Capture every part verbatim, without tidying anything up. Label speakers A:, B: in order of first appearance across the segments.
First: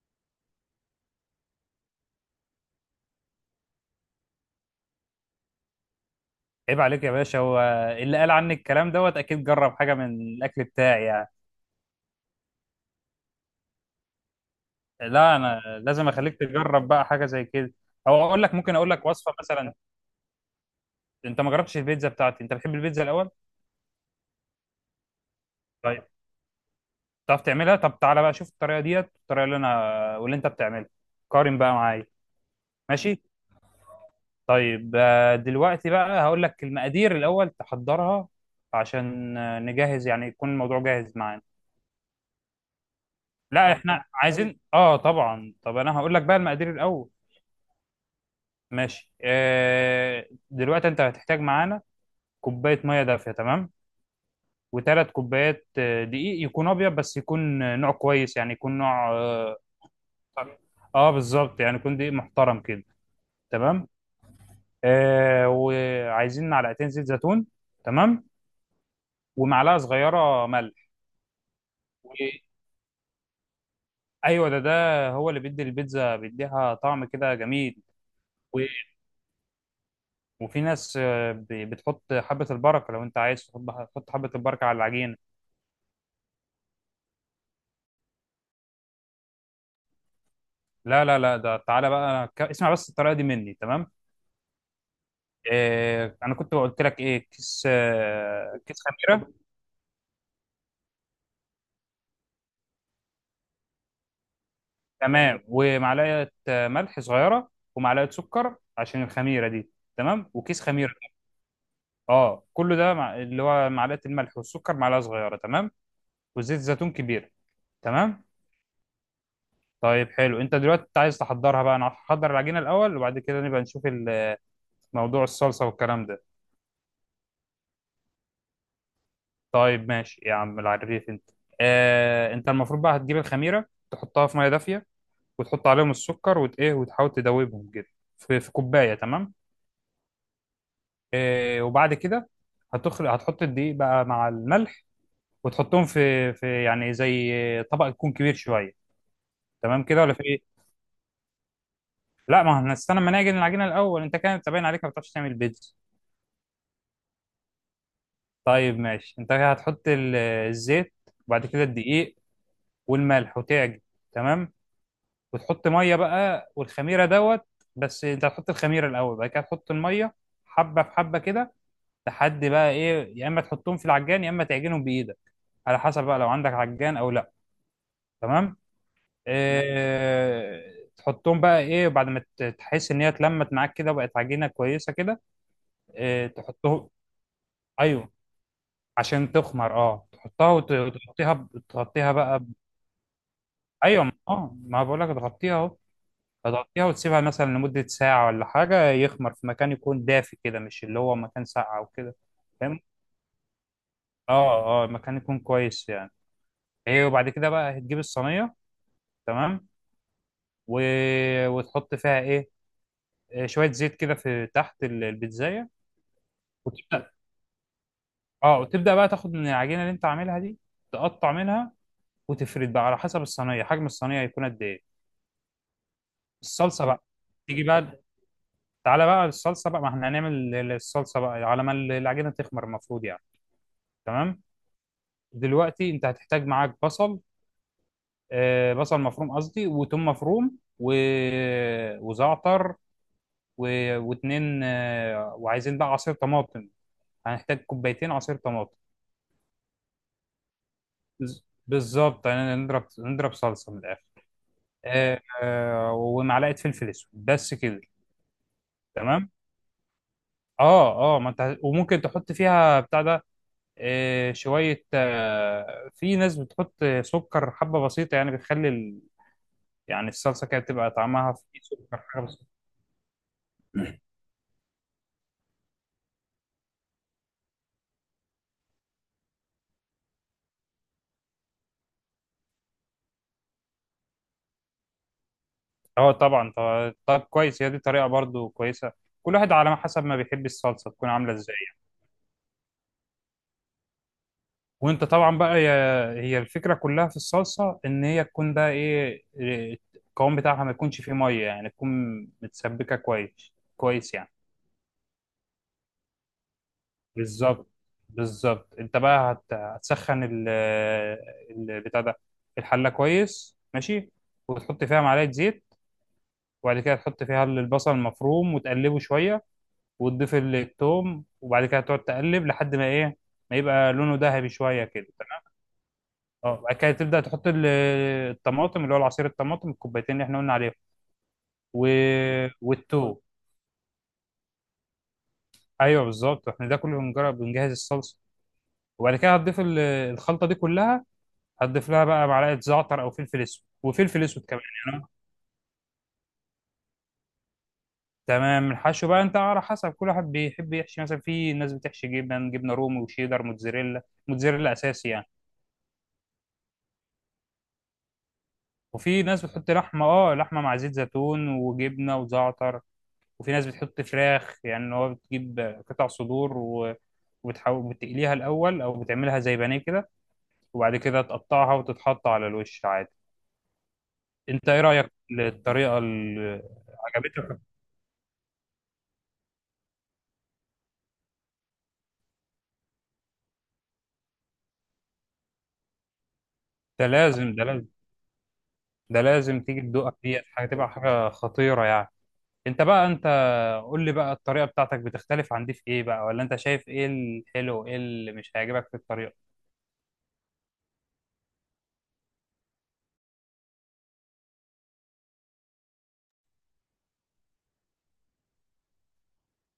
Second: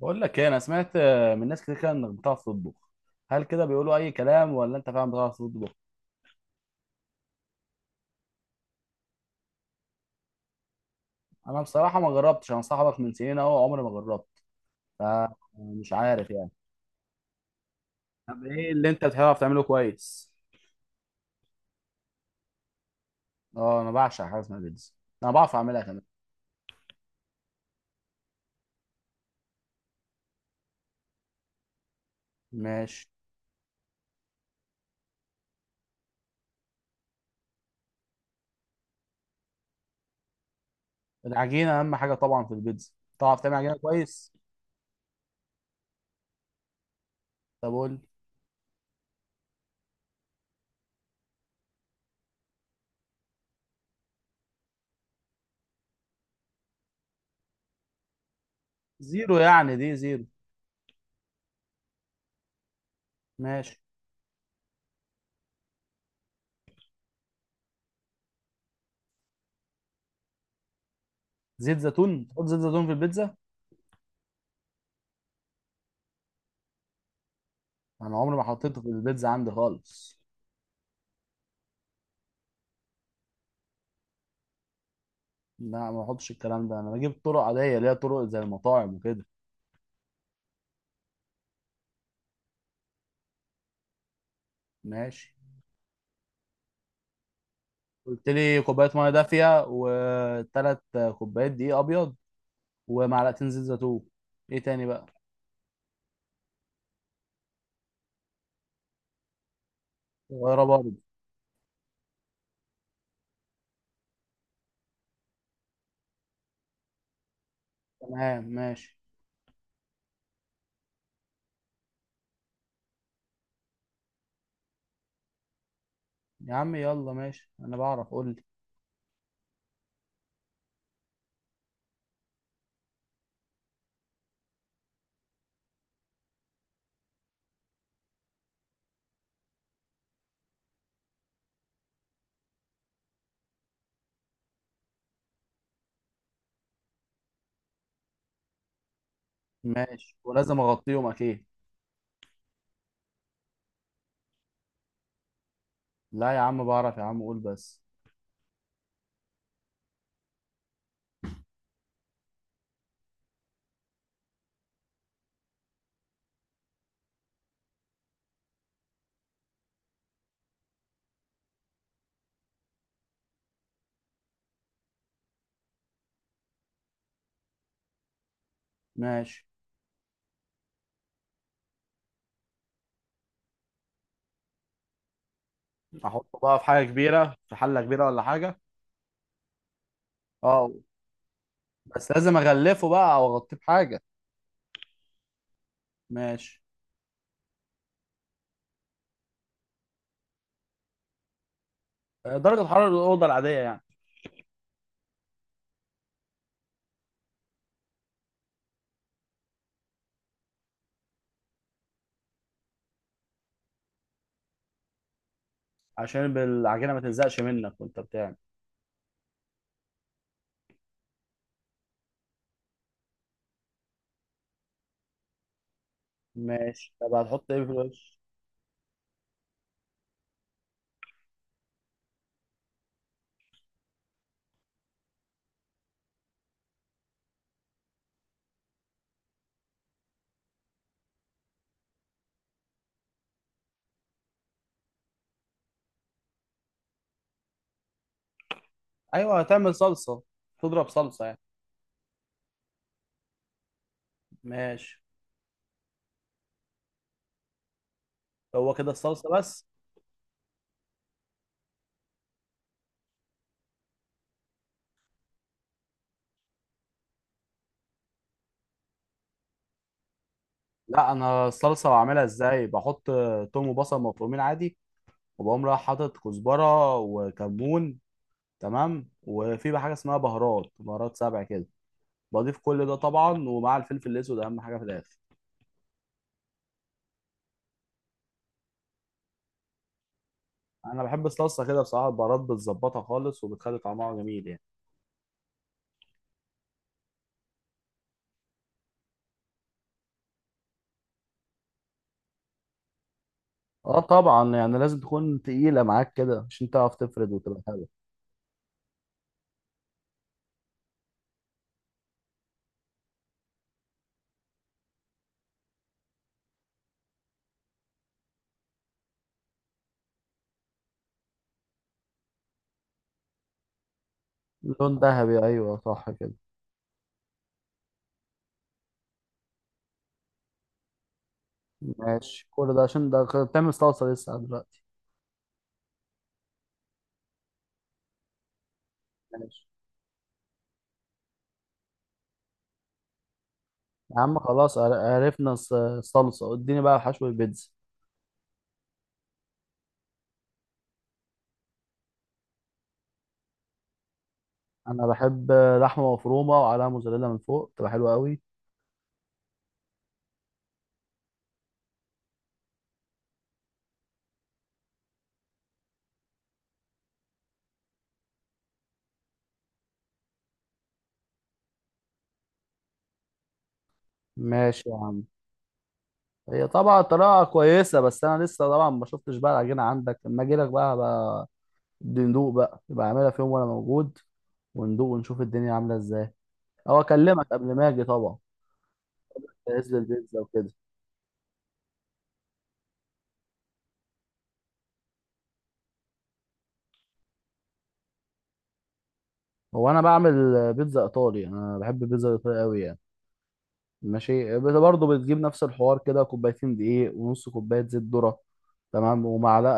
A: بقول لك ايه، انا سمعت آه، من ناس كتير كده انك بتعرف تطبخ. هل كده بيقولوا اي كلام ولا انت فعلا بتعرف تطبخ؟
B: عيب عليك يا باشا. هو اللي قال عني الكلام دوت اكيد جرب حاجه من الاكل بتاعي يعني.
A: انا بصراحه ما جربتش، انا صاحبك من سنين اهو عمري ما جربت،
B: لا انا
A: فمش
B: لازم
A: عارف
B: اخليك
A: يعني.
B: تجرب بقى حاجه زي كده، او اقول
A: طب
B: لك
A: ايه
B: ممكن اقول
A: اللي انت
B: لك وصفه
A: بتعرف تعمله
B: مثلا.
A: كويس؟
B: انت ما جربتش البيتزا بتاعتي؟ انت بتحب البيتزا الاول؟
A: اه انا بعشق حاجه اسمها بيتزا، انا بعرف اعملها كمان.
B: طيب تعرف تعملها؟ طب تعالى بقى شوف الطريقه ديت، الطريقه اللي انا واللي انت بتعملها، قارن بقى معايا.
A: ماشي.
B: ماشي. طيب، آه، دلوقتي بقى هقول لك المقادير الاول تحضرها، عشان آه، نجهز يعني، يكون الموضوع جاهز معانا.
A: العجينه اهم حاجه طبعا في البيتزا، تعرف تعمل
B: لا
A: عجينه
B: احنا
A: كويس؟
B: عايزين اه طبعا. طب انا هقول لك بقى المقادير الاول.
A: طب قول لي.
B: ماشي. آه، دلوقتي انت هتحتاج معانا كوبايه ميه دافيه، تمام. وثلاث كوبايات آه، دقيق، يكون ابيض، بس يكون آه، نوع كويس، يعني يكون نوع
A: زيرو
B: اه
A: يعني؟ دي زيرو.
B: آه، بالظبط، يعني يكون دقيق محترم كده.
A: ماشي.
B: تمام. آه، وعايزين معلقتين زيت زيتون. تمام. ومعلقه صغيره ملح.
A: زيت زيتون؟
B: و-
A: تحط زيت زيتون في البيتزا؟
B: ايوه، ده ده هو اللي بيدي البيتزا، بيديها طعم كده جميل.
A: انا عمري ما
B: و-
A: حطيته في البيتزا عندي خالص.
B: وفي ناس آه، ب- بتحط حبه البركه، لو انت عايز تحط، تحط حبه البركه على العجينه.
A: لا ما بحطش الكلام ده، انا بجيب طرق عاديه اللي هي طرق زي المطاعم وكده.
B: لا لا لا، ده تعالى بقى، أنا ك- اسمع بس الطريقه دي مني. تمام.
A: ماشي.
B: إيه، انا كنت قلت لك ايه؟ كيس
A: قلت
B: آه،
A: لي
B: كيس
A: كوبايه ميه
B: خميره
A: دافيه، وثلاث كوبايات دقيق ابيض، ومعلقتين زيت زيتون. ايه تاني بقى؟
B: تمام. ومعلقه آه، ملح صغيره. ومعلقه سكر عشان الخميره دي. تمام. وكيس
A: صغيره
B: خميره.
A: برضه؟
B: اه، كله ده مع... اللي هو معلقه الملح والسكر معلقه صغيره، تمام. وزيت زيتون كبير. تمام.
A: تمام ماشي.
B: طيب حلو. انت دلوقتي عايز تحضرها بقى، انا هحضر العجينه الاول، وبعد كده نبقى نشوف ال- موضوع الصلصه والكلام ده.
A: يا عم يلا ماشي، انا بعرف، قول لي.
B: طيب ماشي يا عم العريف انت. آه، انت المفروض بقى هتجيب الخميره، تحطها في ميه دافيه، وتحط عليهم السكر وت ايه وتحاول تدوبهم كده في في كوبايه، تمام. آه، وبعد كده هتخلق هتحط الدقيق بقى مع الملح، وتحطهم في في يعني زي طبق يكون كبير شويه، تمام كده ولا
A: ماشي،
B: في ايه؟
A: ولازم اغطيهم اكيد؟
B: لا، ما احنا هنستنى ما نعجن العجينه الاول. انت كده، انت باين عليك ما بتعرفش تعمل بيتزا.
A: لا يا عم بعرف يا عم، قول بس.
B: طيب ماشي، انت هتحط ال- الزيت، وبعد كده الدقيق والملح، وتعجن، تمام. وتحط ميه بقى والخميره دوت، بس انت هتحط الخميره الاول، بعد كده تحط الميه، حبه في حبه كده، لحد بقى ايه، يا اما تحطهم في العجان، يا اما تعجنهم بايدك، على حسب بقى، لو عندك عجان او لا. تمام.
A: ماشي.
B: إيه، تحطهم بقى ايه، بعد ما ت- تحس ان هي اتلمت معاك كده وبقت عجينه كويسه كده، إيه،
A: احطه بقى في حاجه
B: تحطهم.
A: كبيره، في حله كبيره
B: ايوه،
A: ولا حاجه؟
B: عشان تخمر. اه، تحطها
A: اه.
B: وت- وتغطيها ب-
A: بس
B: تغطيها
A: لازم
B: بقى ب-
A: اغلفه بقى او اغطيه بحاجه؟
B: ايوه ما- اه ما بقول لك تغطيها اهو.
A: ماشي.
B: هتغطيها وتسيبها مثلا لمدة ساعة ولا حاجة، يخمر في مكان يكون دافي كده، مش اللي هو مكان ساقع أو كده.
A: درجه
B: فاهم؟
A: حراره الاوضه العاديه يعني؟
B: اه اه، مكان يكون كويس يعني. ايه، وبعد كده بقى هتجيب الصينية، تمام. و... وتحط فيها ايه؟ آه، شوية زيت كده في تحت ال- البيتزاية،
A: عشان العجينه ما
B: وتبدأ.
A: تلزقش منك وانت بتعمل.
B: اه، وتبدأ بقى تاخد من العجينة اللي انت عاملها دي، تقطع منها، وتفرد بقى على حسب الصينية، حجم الصينية هيكون قد ايه. الصلصة
A: ماشي.
B: بقى،
A: طب هتحط
B: تيجي
A: ايه في
B: بقى،
A: الوش؟
B: تعالى بقى الصلصة بقى، ما احنا هنعمل ال- الصلصة بقى على ما العجينة تخمر المفروض، يعني. تمام. دلوقتي انت هتحتاج معاك بصل، آه، بصل مفروم قصدي، وتوم مفروم، و... وزعتر، و... واتنين، آه، وعايزين بقى عصير طماطم. هنحتاج كوبايتين عصير طماطم.
A: ايوه، هتعمل صلصه؟ تضرب صلصه يعني؟
B: بز- بالظبط، يعني نضرب نضرب صلصة من الآخر.
A: ماشي.
B: آه، آه، ومعلقة فلفل اسود بس كده.
A: هو كده
B: تمام.
A: الصلصه بس؟
B: اه اه، ما انت وممكن تحط فيها بتاع ده، آه، شوية آه، في ناس بتحط سكر حبة بسيطة، يعني بتخلي ال- يعني الصلصة كده بتبقى
A: لا
B: طعمها
A: انا
B: فيه
A: الصلصه
B: سكر
A: بعملها
B: حاجة بسيطة.
A: ازاي؟ بحط توم وبصل مفرومين عادي، وبقوم رايح حاطط كزبره وكمون. تمام، وفي بقى حاجه اسمها بهارات، بهارات سبع كده. بضيف كل ده طبعا، ومع الفلفل الاسود اهم حاجه في الاخر.
B: اه طبعا. طب، طب كويس، هي دي طريقه برضو كويسه، كل واحد على ما حسب ما بيحب الصلصه
A: انا
B: تكون
A: بحب
B: عامله ازاي.
A: الصلصه كده بصراحه، البهارات بتظبطها خالص وبتخلي طعمها جميل يعني.
B: وانت طبعا بقى، هي هي الفكره كلها في الصلصه، ان هي تكون بقى ايه، إيه، القوام بتاعها ما يكونش فيه ميه، يعني تكون متسبكه كويس،
A: اه
B: كويس يعني.
A: طبعا، يعني لازم تكون تقيلة معاك كده عشان تعرف تفرد وتبقى
B: بالظبط،
A: حلو.
B: بالظبط، انت بقى هت- هتسخن ال ال- بتاع ده، الحله كويس، ماشي. وتحط فيها معلقه زيت، وبعد كده تحط فيها البصل المفروم وتقلبه شويه، وتضيف التوم، وبعد كده تقعد تقلب لحد ما ايه، ما يبقى لونه ذهبي شويه
A: لون
B: كده، تمام.
A: ذهبي، ايوه صح كده.
B: اه، بعد كده تبدا تحط ال- الطماطم، اللي هو العصير الطماطم الكوبايتين اللي احنا قلنا عليهم، و...
A: ماشي. كل ده عشان ده
B: والتوم.
A: غ- بتعمل صلصة لسه دلوقتي؟
B: ايوه بالظبط، احنا ده كله بنجرب بنجهز الصلصه. وبعد كده هتضيف
A: ماشي.
B: ال- الخلطه دي كلها، هتضيف لها بقى معلقه زعتر او فلفل اسود،
A: يا
B: وفلفل
A: عم
B: اسود كمان
A: خلاص عر-
B: يعني.
A: عرفنا الص- الصلصة، اديني بقى حشو البيتزا.
B: تمام. الحشو بقى انت على حسب، كل واحد بيحب يحشي مثلا، في ناس بتحشي جبن، جبنه رومي وشيدر موتزاريلا، موتزاريلا
A: انا
B: اساسي يعني.
A: بحب لحمة مفرومة وعليها موزاريلا من فوق، تبقى حلوة قوي.
B: وفي ناس بتحط لحمه، اه لحمه مع زيت زيتون وجبنه وزعتر. وفي ناس بتحط فراخ، يعني إن هو بتجيب قطع صدور و... وبتحاول بتقليها الاول، او بتعملها زي بانيه كده، وبعد كده تقطعها وتتحط على الوش عادي. انت ايه
A: ماشي يا
B: رايك
A: عم.
B: للطريقه اللي
A: هي طبعا طريقة
B: عجبتك؟
A: كويسة، بس انا لسه طبعا ما شفتش بقى العجينة عندك. لما اجي لك بقى بقى ندوق بقى، يبقى اعملها في يوم وانا موجود وندوق ونشوف الدنيا عاملة ازاي. هو
B: ده
A: اكلمك
B: لازم، ده
A: قبل ما
B: لازم،
A: اجي طبعا،
B: ده لازم تيجي
A: جهز لي
B: تدوقها
A: البيتزا
B: ديت، حاجه
A: وكده.
B: تبقى حاجه خطيره يعني. انت بقى انت قول لي بقى الطريقه بتاعتك بتختلف عن دي في ايه بقى، ولا انت شايف ايه الحلو، وايه اللي مش هيعجبك في الطريقه؟
A: هو انا بعمل بيتزا ايطالي، انا بحب البيتزا الايطالي قوي يعني. ماشي بت- برضه بتجيب نفس الحوار كده، كوبايتين دقيق، ونص كوبايه زيت ذره. تمام، ومعلقه،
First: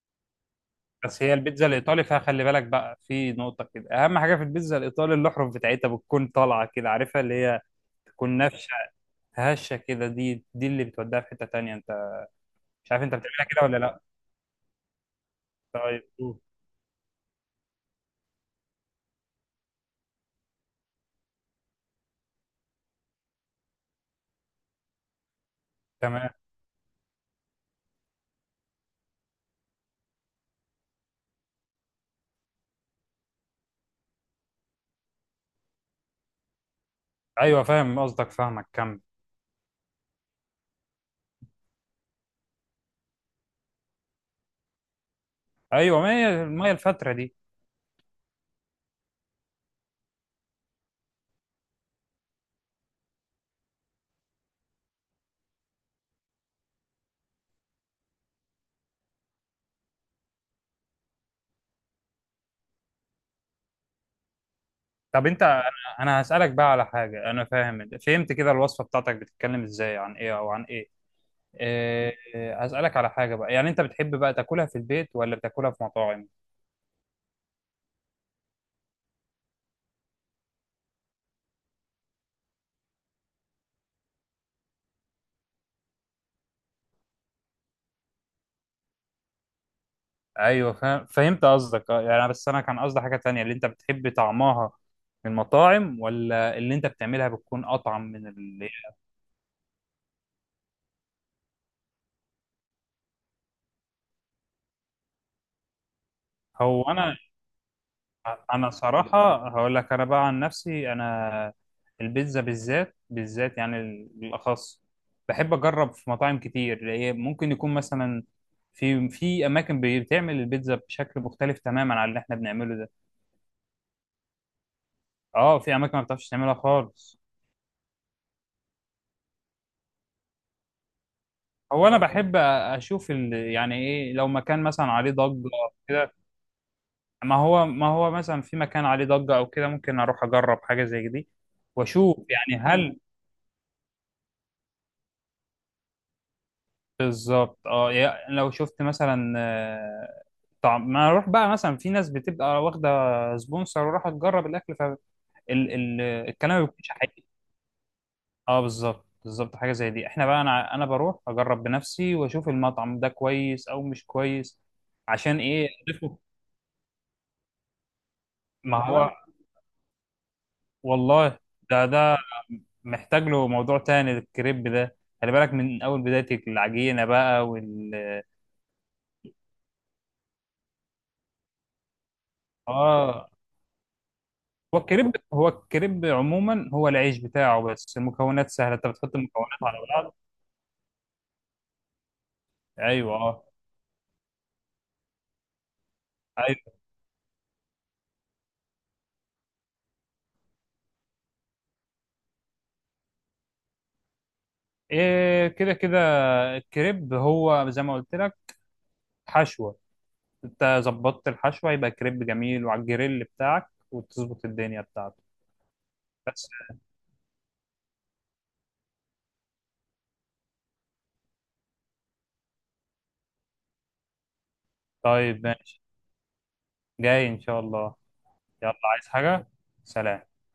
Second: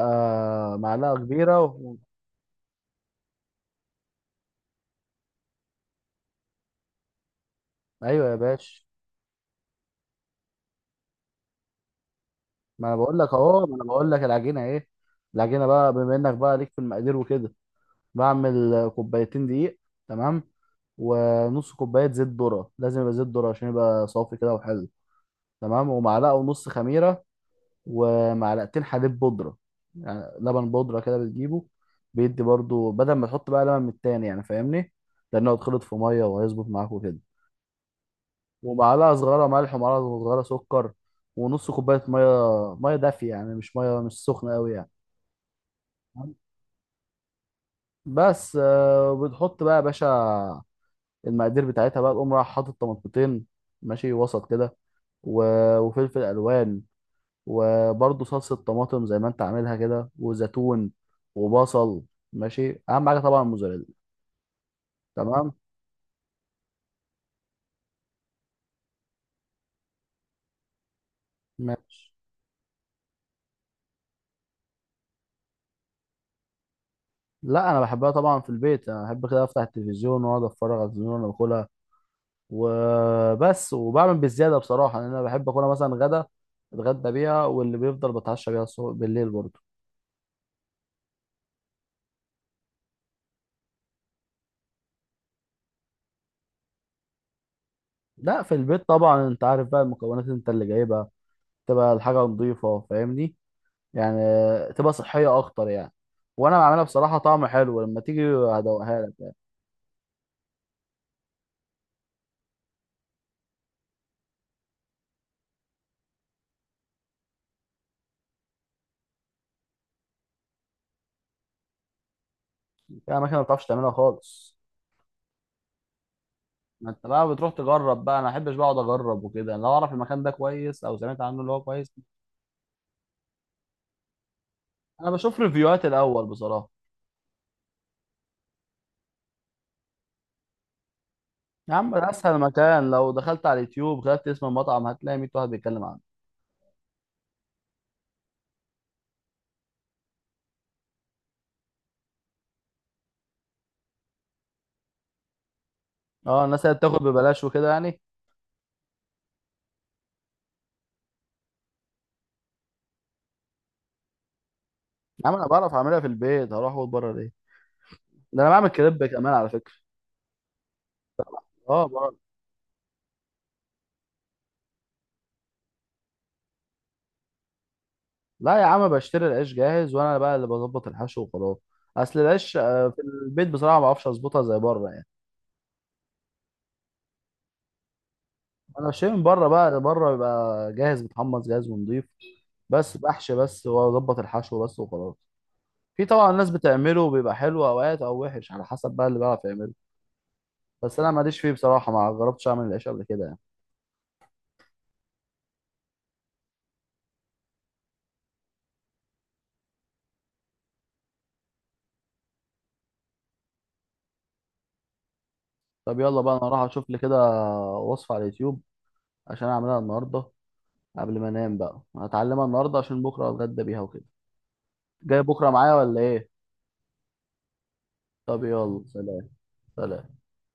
A: معلقه
B: بس هي
A: كبيره.
B: البيتزا
A: و...
B: الايطالي فيها، خلي بالك بقى في نقطه كده، اهم حاجه في البيتزا الايطالي الاحرف بتاعتها بتكون طالعه كده عارفها، اللي هي تكون
A: ايوه يا
B: نافشه،
A: باشا.
B: هشه كده، دي دي اللي بتوديها في حته تانية انت.
A: ما
B: مش
A: انا
B: عارف انت
A: بقول لك
B: بتعملها كده
A: اهو، ما
B: ولا
A: انا
B: لا.
A: بقول لك العجينه ايه. العجينه بقى،
B: طيب
A: بما انك
B: أوه.
A: بقى ليك في المقادير وكده، بعمل كوبايتين دقيق. تمام. ونص كوبايه زيت ذره، لازم يبقى زيت ذره عشان يبقى صافي كده وحلو. تمام.
B: تمام.
A: ومعلقه ونص خميره، ومعلقتين حليب بودرة، يعني لبن بودرة كده بتجيبه بيدي برضو بدل ما تحط بقى لبن من التاني، يعني فاهمني؟ لأنه هيتخلط في مية وهيظبط معاك وكده.
B: ايوه فاهم قصدك، فاهمك كمل.
A: ومعلقة صغيرة ملح، ومعلقة صغيرة سكر، ونص كوباية مية، مية دافية يعني، مش مية مش سخنة أوي يعني.
B: ايوه، ما هي ما هي الفتره دي.
A: بس آه، بتحط بقى يا باشا المقادير بتاعتها بقى، تقوم رايح حاطط طماطمتين، ماشي، وسط كده، و- وفلفل ألوان، وبرضه صلصة طماطم زي ما انت عاملها كده، وزيتون، وبصل. ماشي. اهم حاجة طبعا الموزاريلا.
B: طب انت
A: تمام.
B: انا أنا هسالك بقى على حاجه. انا فاهم فهمت كده، الوصفه بتاعتك بتتكلم ازاي عن ايه او عن ايه؟
A: ماشي.
B: إيه، هسألك على حاجة بقى، يعني أنت بتحب بقى تاكلها في البيت ولا بتاكلها في مطاعم؟
A: لا انا بحبها طبعا في البيت، انا بحب كده افتح التلفزيون واقعد اتفرج على التلفزيون وانا باكلها وبس. وبعمل بالزيادة بصراحة، لان انا بحب اكلها مثلا غدا، اتغدى بيها، واللي بيفضل بتعشى بيها الصبح بالليل برضه.
B: ايوه فاهم فهمت قصدك. اه، يعني بس انا كان قصدي حاجه تانية، اللي انت بتحب طعمها من المطاعم ولا اللي انت بتعملها بتكون اطعم من
A: لا في
B: اللي...
A: البيت طبعا، انت عارف بقى المكونات انت اللي جايبها، تبقى الحاجة نظيفة فاهمني، يعني تبقى صحيه اكتر يعني. وانا
B: هو
A: بعملها
B: انا
A: بصراحه طعم حلو، لما تيجي
B: انا
A: هدوقها لك يعني.
B: صراحه هقول لك، انا بقى عن نفسي انا، البيتزا بالذات، بالذات يعني بالاخص، بحب اجرب في مطاعم كتير، هي ممكن يكون مثلا في في اماكن بتعمل البيتزا بشكل مختلف تماما عن اللي احنا بنعمله ده.
A: في اماكن ما بتعرفش تعملها خالص.
B: اه، في اماكن ما بتعرفش تعملها
A: ما انت
B: خالص.
A: بقى بتروح تجرب بقى، انا ما احبش بقعد اجرب وكده، انا لو اعرف المكان ده كويس او سمعت عنه اللي هو
B: هو
A: كويس.
B: انا بحب اشوف ال... يعني ايه، لو مكان مثلا
A: انا
B: عليه
A: بشوف
B: ضجه أو
A: ريفيوهات
B: كده.
A: الاول بصراحه.
B: ما هو ما هو مثلا في مكان عليه ضجه او كده، ممكن اروح اجرب حاجه زي دي،
A: يا عم ده
B: واشوف
A: اسهل
B: يعني
A: مكان،
B: هل.
A: لو دخلت على اليوتيوب كتبت اسم المطعم هتلاقي ميه واحد بيتكلم عنه.
B: بالظبط، اه، يا- لو شفت مثلا آه، طعم، ما اروح بقى مثلا، في ناس بتبقى واخده سبونسر وراح تجرب الاكل،
A: اه
B: فالكلام ما
A: الناس اللي
B: بيكونش
A: بتاخد
B: حقيقي.
A: ببلاش وكده يعني.
B: اه بالظبط، بالظبط، حاجه زي دي. احنا بقى، انا انا بروح اجرب بنفسي واشوف المطعم ده كويس او مش كويس،
A: يا عم
B: عشان
A: انا
B: ايه
A: بعرف اعملها في
B: اضيفه.
A: البيت، هروح اقول بره ليه؟ ده انا بعمل
B: ما
A: كريب
B: هو
A: كمان على فكره.
B: والله. ده
A: اه.
B: ده محتاج له موضوع تاني، الكريب ده، خلي بالك من اول بداية العجينة بقى وال
A: لا يا عم بشتري العيش جاهز، وانا بقى اللي بظبط الحشو وخلاص. اصل العيش آه، في
B: اه،
A: البيت بصراحه ما بعرفش اظبطها زي
B: هو
A: بره يعني.
B: الكريب هو الكريب عموما هو العيش بتاعه، بس المكونات سهلة، انت
A: انا بشتري
B: بتحط
A: من بره
B: المكونات على
A: بقى، بره
B: بعض.
A: بيبقى جاهز متحمص جاهز ونضيف، بس
B: ايوه
A: بحشي
B: اه،
A: بس واظبط الحشو بس وخلاص. في طبعا الناس
B: ايوه.
A: بتعمله بيبقى حلو اوقات او وحش، على حسب بقى اللي بيعرف يعمله. بس انا ماليش فيه بصراحه، ما جربتش اعمل العيش قبل كده يعني.
B: إيه، كده كده الكريب، هو زي ما قلت لك، حشوة، انت ظبطت الحشوة يبقى كريب جميل، وعلى الجريل بتاعك وتظبط الدنيا بتاعته
A: طب يلا بقى،
B: بس.
A: انا راح اشوف لي كده وصفه على اليوتيوب عشان اعملها النهارده، قبل ما انام بقى هتعلمها النهارده عشان بكره اتغدى بيها وكده. جاي
B: طيب
A: بكره معايا
B: ماشي،
A: ولا ايه؟
B: جاي ان شاء الله.
A: طب
B: يلا
A: يلا
B: عايز
A: سلام.
B: حاجة؟
A: سلام.
B: سلام.